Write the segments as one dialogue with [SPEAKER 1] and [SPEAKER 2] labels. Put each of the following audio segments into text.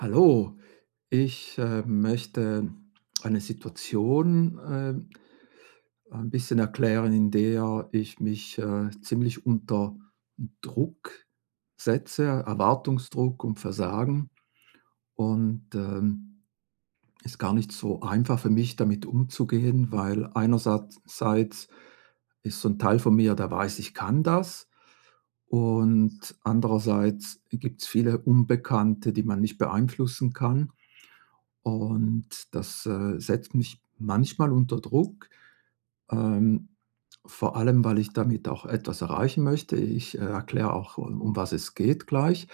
[SPEAKER 1] Hallo. Ich, ähm, möchte eine Situation äh, ein bisschen erklären, in der ich mich, äh, ziemlich unter Druck setze, Erwartungsdruck und Versagen und, ähm, ist gar nicht so einfach für mich, damit umzugehen, weil einersatz seits ist so 'n Teil von mir, der weiß, ich kann das. Und andererseits gibt's viele Unbekannte, die man nicht beeinflussen kann. Und das, äh, setzt mich manchmal unter Druck. Ähm, vor allem, weil ich damit auch etwas erreichen möchte. Ich, äh, erkläre auch, um um was es geht gleich.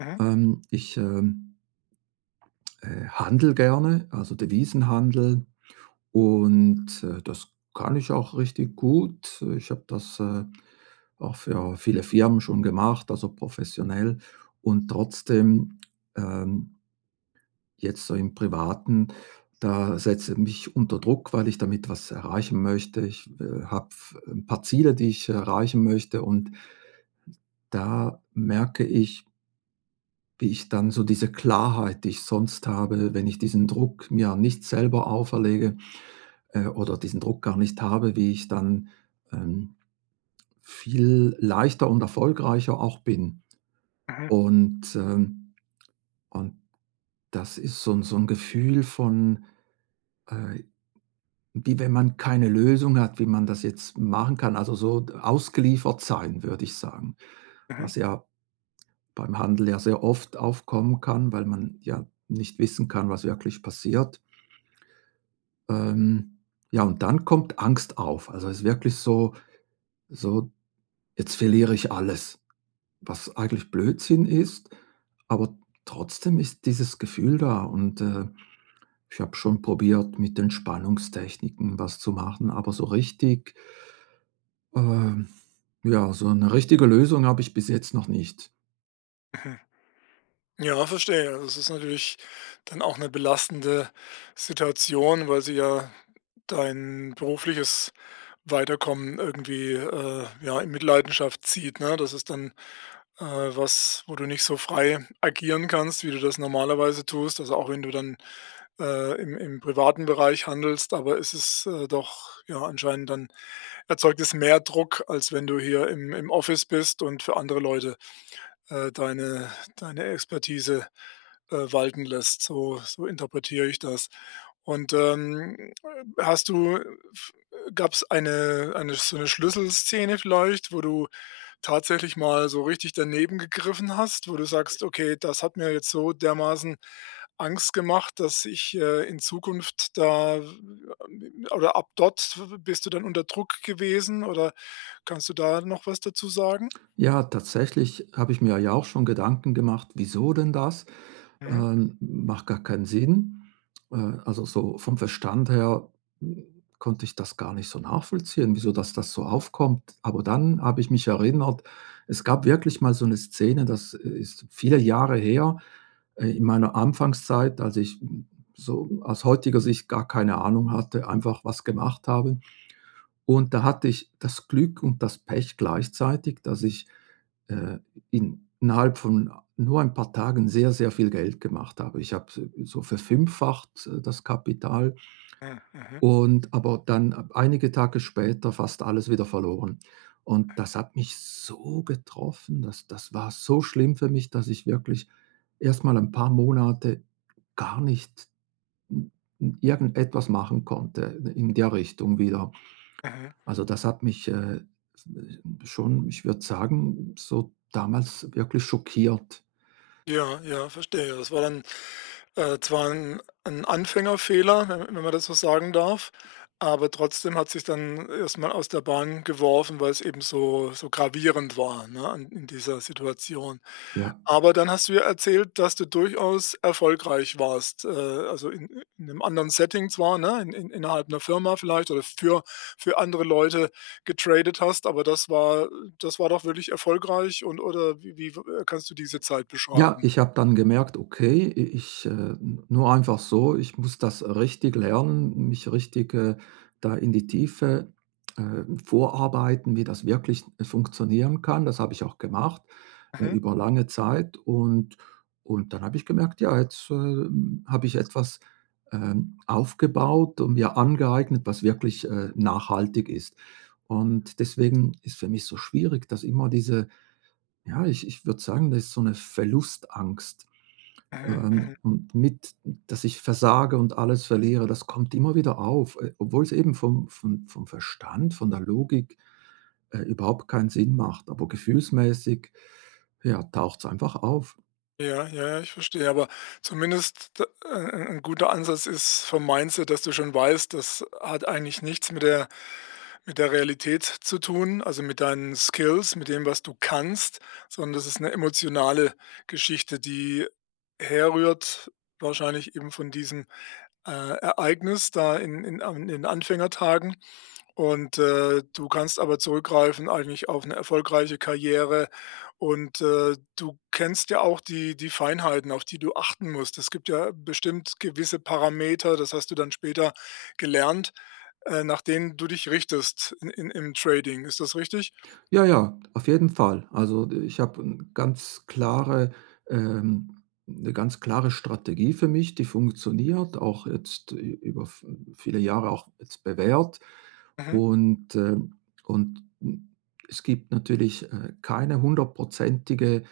[SPEAKER 2] Mhm.
[SPEAKER 1] Ähm, ich, ähm, äh, handle gerne, also, Devisenhandel und, äh, das kann ich auch richtig gut. Ich habe das, äh, auch für viele Firmen schon gemacht, also, professionell und trotzdem, ähm, jetzt so im Privaten, da setze mich unter Druck, weil ich damit was erreichen möchte. Ich, äh, habe f 'n paar Ziele, die ich erreichen möchte und da merke ich Wie ich dann so diese Klarheit, die ich sonst habe, wenn ich diesen Druck mir nicht selber auferlege, äh, oder diesen Druck gar nicht habe, wie ich dann, ähm, viel leichter und erfolgreicher auch bin.
[SPEAKER 2] Mhm.
[SPEAKER 1] Und, ähm, und das ist so 'n so 'n Gefühl von, äh, wie wenn man keine Lösung hat, wie man das jetzt machen kann, also, so d ausgeliefert sein, würde ich sagen.
[SPEAKER 2] Mhm.
[SPEAKER 1] Was ja beim Handel ja sehr oft aufkommen kann, weil man ja nicht wissen kann, was wirklich passiert. Ähm, ja, und dann kommt Angst auf. Also, es ist wirklich so so: „Jetzt verliere ich alles“, was eigentlich Blödsinn ist, aber trotzdem ist dieses Gefühl da und, äh, ich habe schon probiert mit Entspannungstechniken was zu machen, aber so richtig ähm, ja, so 'ne richtige Lösung habe ich bis jetzt noch nicht.
[SPEAKER 2] Mhm. Ja, verstehe, das ist natürlich dann auch 'ne belastende Situation, weil sie ja dein berufliches Weiterkommen irgendwie, äh, ja in Mitleidenschaft zieht, ne? Das ist dann, äh, was, wo du nicht so frei agieren kannst, wie du das normalerweise tust. Also, auch wenn du dann, äh, im im privaten Bereich handelst, aber es ist, äh, doch, ja, anscheinend dann erzeugt es mehr Druck, als wenn du hier im im Office bist und für andere Leute, äh, deine deine Expertise, äh, walten lässt, so so interpretiere ich das. Und, ähm, hast du, äh, f äh, gab's eine eine sch so 'ne Schlüsselszene vielleicht, wo du tatsächlich mal so richtig daneben gegriffen hast, wo du sagst: „Okay, das hat mir jetzt so dermaßen Angst gemacht, dass ich, äh, in Zukunft da w a“ oder ab dort w w bist du dann unter Druck gewesen, oder kannst du da noch was dazu sagen?
[SPEAKER 1] Ja, tatsächlich habe ich mir ja auch schon Gedanken gemacht: „Wieso denn das?
[SPEAKER 2] Mhm.
[SPEAKER 1] Ähm, macht gar keinen Sinn.“ Äh, also, so vom Verstand her, hm, konnte ich das gar nicht so nachvollziehen, wieso dass das so aufkommt. Aber dann habe ich mich erinnert, es gab wirklich mal so 'ne Szene, das ist viele Jahre her, äh, in meiner Anfangszeit, als ich, hm, so aus heutiger Sicht gar keine Ahnung hatte, einfach was gemacht habe. Und da hatte ich das Glück und das Pech gleichzeitig, dass ich, äh, in innerhalb von nur 'n paar Tagen sehr, sehr viel Geld gemacht habe. Ich habe, äh, so verfünffacht, äh, das Kapital
[SPEAKER 2] Hm, mhm.
[SPEAKER 1] und aber dann einige Tage später fast alles wieder verloren. Und das hat mich so getroffen, das das war so schlimm für mich, dass ich wirklich erstmal 'n paar Monate gar nicht n n irgendetwas machen konnte in der Richtung wieder.
[SPEAKER 2] Mhm.
[SPEAKER 1] Also, das hat mich, äh, äh, w schon, ich würde sagen, so damals wirklich schockiert.
[SPEAKER 2] Ja, ja, verstehe. Das war dann, äh, zwar 'n 'n Anfängerfehler, w wenn man das so sagen darf, aber trotzdem hat's dich dann erstmal aus der Bahn geworfen, weil's eben so so gravierend war, ne, an in dieser Situation.
[SPEAKER 1] Ja.
[SPEAKER 2] Aber dann hast du ja erzählt, dass du durchaus erfolgreich warst, äh, also, in in 'nem anderen Setting zwar ne, in innerhalb 'ner Firma vielleicht oder für für andere Leute getradet hast, aber das war das war doch wirklich erfolgreich und oder w wie, äh, kannst du diese Zeit
[SPEAKER 1] Ja,
[SPEAKER 2] beschreiben?
[SPEAKER 1] ich habe dann gemerkt: „Okay, i ich, äh, nur einfach so, ich muss das, äh, richtig lernen, mich richtig, äh, da in die Tiefe, ähm, vorarbeiten, wie das wirklich funktionieren kann.“ Das habe ich auch gemacht, äh,
[SPEAKER 2] Mhm.
[SPEAKER 1] über lange Zeit und und dann habe ich gemerkt: „Ja, jetzt, ähm, habe ich etwas, ähm, aufgebaut und mir angeeignet, was wirklich, äh, nachhaltig ist.“ Und deswegen ist für mich so schwierig, dass immer diese ja, ich ich würde sagen, das ist so 'ne Verlustangst,
[SPEAKER 2] Mhm,
[SPEAKER 1] ähm,
[SPEAKER 2] mhm.
[SPEAKER 1] m mit, dass ich versage und alles verliere, das kommt immer wieder auf, äh, obwohl's eben vom vom vom Verstand, von der Logik, äh, überhaupt keinen Sinn macht, aber gefühlsmäßig, ja, taucht's einfach auf.
[SPEAKER 2] Ja, ja, ich verstehe, aber zumindest de e e 'n guter Ansatz ist vom Mindset, dass du schon weißt, das hat eigentlich nichts mit der mit der Realität zu tun, also, mit deinen Skills, mit dem, was du kannst, sondern das ist 'ne emotionale Geschichte, die herrührt, wahrscheinlich eben von diesem, äh, Ereignis da in in An in den Anfängertagen. Und, äh, du kannst aber zurückgreifen eigentlich auf 'ne erfolgreiche Karriere und, äh, du kennst ja auch die die Feinheiten, auf die du achten musst. Es gibt ja bestimmt gewisse Parameter, das hast du dann später gelernt, äh, nach denen du dich richtest in in im Trading. Ist das richtig?
[SPEAKER 1] Ja, ja, auf jeden Fall. Also, ich habe 'n ganz klare ähm, 'ne ganz klare Strategie für mich, die funktioniert, auch jetzt ü über v hm, viele Jahre auch jetzt bewährt.
[SPEAKER 2] Mhm.
[SPEAKER 1] Und, ähm und, hm, es gibt natürlich, äh, keine hundertprozentige,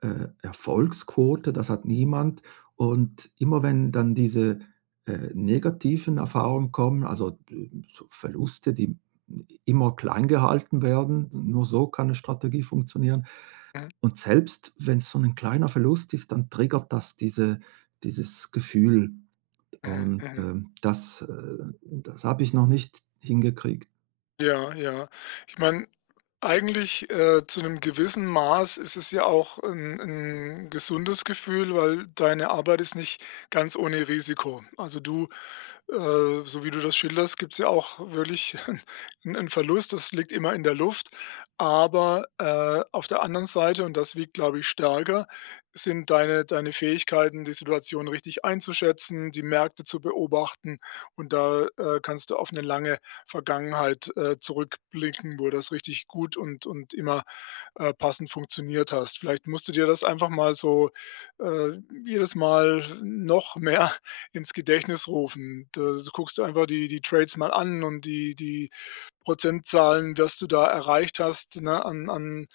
[SPEAKER 1] äh, Erfolgsquote, das hat niemand. Und immer wenn dann diese, äh, negativen Erfahrungen kommen, also, äh, so Verluste, die i immer kleingehalten werden, n nur so kann 'ne Strategie funktionieren.
[SPEAKER 2] Mhm.
[SPEAKER 1] Und selbst wenn's so 'nen kleiner Verlust ist, dann triggert das diese dieses Gefühl.
[SPEAKER 2] Mhm,
[SPEAKER 1] Und,
[SPEAKER 2] mhm.
[SPEAKER 1] ähm, das, äh das habe ich noch nicht hingekriegt.
[SPEAKER 2] Ja, ja. Ich meine, eigentlich, äh, zu 'nem gewissen Maß ist es ja auch 'n 'n gesundes Gefühl, weil deine Arbeit ist nicht ganz ohne Risiko. Also du äh, so wie du das schilderst, gibt's ja auch wirklich 'n 'n Verlust, das liegt immer in der Luft, aber, äh, auf der anderen Seite- und das wiegt, glaube ich, stärker- sind deine deine Fähigkeiten, die Situation richtig einzuschätzen, die Märkte zu beobachten, und da, äh, kannst du auf 'ne lange Vergangenheit, äh, zurückblicken, wo das richtig gut und und immer, äh, passend funktioniert hast. Vielleicht musst du dir das einfach mal so, äh, jedes Mal noch mehr ins Gedächtnis rufen. Da guckst du einfach die die Trades mal an und die die Prozentzahlen, was du da erreicht hast, ne, an an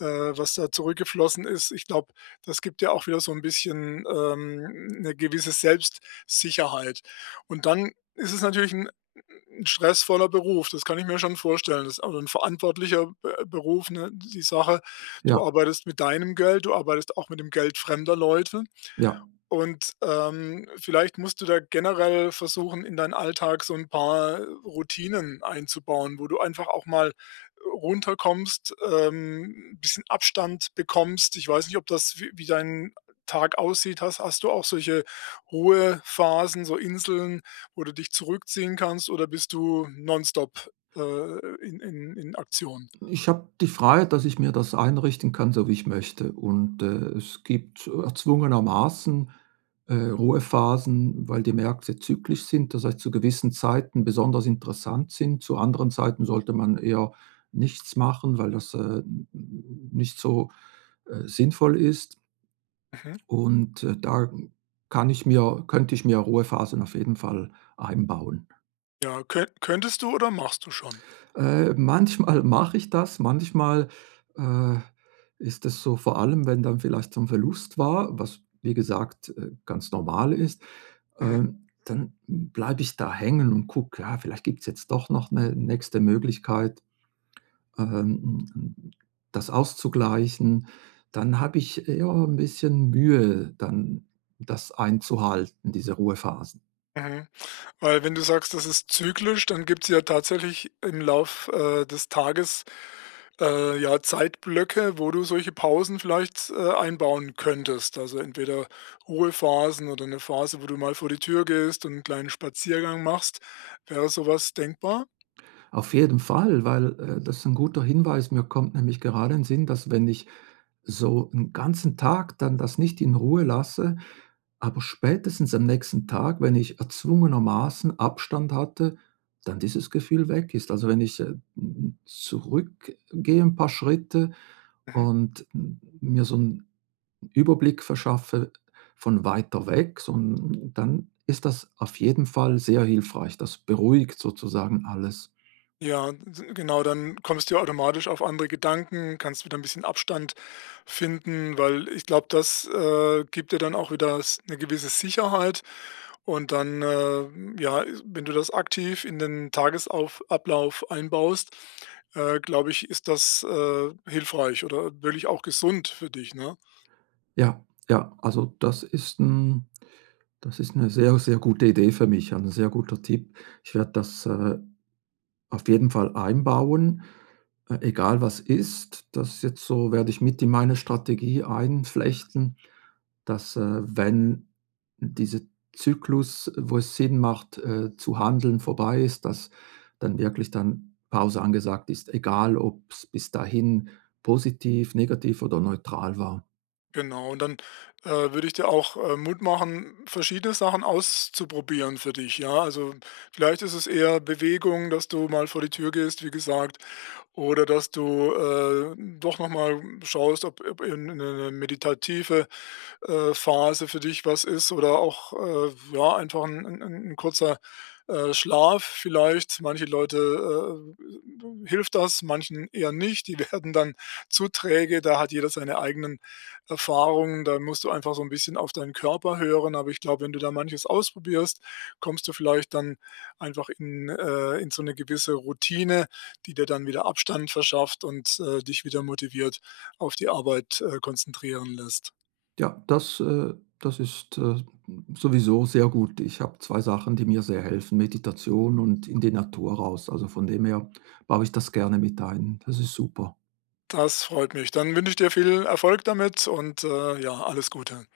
[SPEAKER 2] äh, was da zurückgeflossen ist. Ich glaube, das gibt ja auch wieder so 'n bisschen, ähm, 'ne gewisse Selbstsicherheit. Und dann ist es natürlich 'n 'n stressvoller Beruf. Das kann ich mir schon vorstellen. Das ist auch 'n verantwortlicher Be Beruf, ne, die Sache. Du
[SPEAKER 1] Ja.
[SPEAKER 2] arbeitest mit deinem Geld, du arbeitest auch mit dem Geld fremder Leute.
[SPEAKER 1] Ja.
[SPEAKER 2] Und, ähm, vielleicht musst du da generell versuchen, in deinen Alltag so 'n paar Routinen einzubauen, wo du einfach auch mal runterkommst, ähm, 'n bisschen Abstand bekommst. Ich weiß nicht, ob das wie wie dein Tag aussieht, hast hast du auch solche Ruhephasen, so Inseln, wo du dich zurückziehen kannst, oder bist du non-stop, äh, in in in Aktion?
[SPEAKER 1] Ich habe die Freiheit, dass ich mir das einrichten kann, so wie ich möchte. Und, äh, es gibt erzwungenermaßen, äh, Ruhephasen, weil die Märkte zyklisch sind, das heißt, zu gewissen Zeiten besonders interessant sind. Zu anderen Zeiten sollte man eher nichts machen, weil das, äh, n n n nicht so, äh, sinnvoll ist.
[SPEAKER 2] Mhm.
[SPEAKER 1] Und, äh, da kann ich mir könnte ich mir Ruhephasen auf jeden Fall einbauen.
[SPEAKER 2] Ja, könn könntest du oder machst du schon?
[SPEAKER 1] Äh, manchmal mache ich das, manchmal, äh, ist das so, vor allem, wenn dann vielleicht so 'n Verlust war, was wie gesagt, äh, ganz normal ist,
[SPEAKER 2] Mhm.
[SPEAKER 1] ähm, dann bleibe ich da hängen und gucke, ja, vielleicht gibt's jetzt doch noch 'ne nächste Möglichkeit, ähm, hm, hm, das auszugleichen, dann habe ich, ja, 'n bisschen Mühe, dann das einzuhalten, diese Ruhephasen.
[SPEAKER 2] Mhm, weil wenn du sagst, das ist zyklisch, dann gibt's ja tatsächlich im Lauf, äh, des Tages, äh, ja, Zeitblöcke, wo du solche Pausen vielleicht, äh, einbauen könntest. Also, entweder Ruhephasen oder 'ne Phase, wo du mal vor die Tür gehst und 'n kleinen Spaziergang machst. Wäre sowas denkbar?
[SPEAKER 1] Auf jeden Fall, weil, äh, das ist 'n guter Hinweis. Mir kommt nämlich gerade in Sinn, dass wenn ich so 'n ganzen Tag dann, das nicht in Ruhe lasse, aber spätestens am nächsten Tag, wenn ich erzwungenermaßen Abstand hatte, dann dieses Gefühl weg ist. Also, wenn ich, äh, hm, hm, zurückgehe 'n paar Schritte
[SPEAKER 2] Mhm.
[SPEAKER 1] und m mir so 'n Überblick verschaffe von weiter weg, so 'n dann ist das auf jeden Fall sehr hilfreich. Das beruhigt sozusagen alles.
[SPEAKER 2] Ja, d genau, dann kommst du ja automatisch auf andere Gedanken, kannst wieder 'n bisschen Abstand finden, weil ich glaube, das, äh, gibt dir dann auch wieder s 'ne gewisse Sicherheit und dann, äh, ja, wenn du das aktiv in den Tagesauf Ablauf einbaust, äh, glaube ich, ist das, äh, hilfreich oder wirklich auch gesund für dich, ne?
[SPEAKER 1] Ja, ja, also, das ist 'n das ist 'ne sehr, sehr gute Idee für mich, ein sehr guter Tipp. Ich werde das, äh, auf jeden Fall einbauen, äh, egal was ist, das jetzt so werde ich mit in meine Strategie einflechten, dass, äh, wenn dieser Zyklus, wo es Sinn macht, äh, zu handeln vorbei ist, dass dann wirklich dann Pause angesagt ist, egal ob's bis dahin positiv, negativ oder neutral war.
[SPEAKER 2] Genau, und dann, äh, würde ich dir auch, äh, Mut machen, verschiedene Sachen auszuprobieren für dich, ja? Also, vielleicht ist es eher Bewegung, dass du mal vor die Tür gehst, wie gesagt, oder dass du, äh, doch noch mal, hm, schaust, ob ob, äh, 'ne 'ne meditative, äh, Phase für dich was ist oder auch, äh, ja, einfach 'n 'n 'n kurzer, äh, Schlaf vielleicht. Manche Leute, äh, äh, d hilft das, manchen eher nicht. Die werden dann zu träge, da hat jeder seine eigenen Erfahrungen, da musst du einfach so 'n bisschen auf deinen Körper hören, aber ich glaube, wenn du da manches ausprobierst, kommst du vielleicht dann einfach in äh, in so 'ne gewisse Routine, die dir dann wieder Abstand verschafft und, äh, dich wieder motiviert auf die Arbeit, äh, konzentrieren lässt.
[SPEAKER 1] Ja, das äh, das ist, äh, sowieso sehr gut. Ich habe 2 Sachen, die mir sehr helfen. Meditation und in die Natur raus. Also, von dem her baue ich das gerne mit ein. Das ist super.
[SPEAKER 2] Das freut mich. Dann wünsche ich dir viel Erfolg damit und, äh, ja, alles Gute.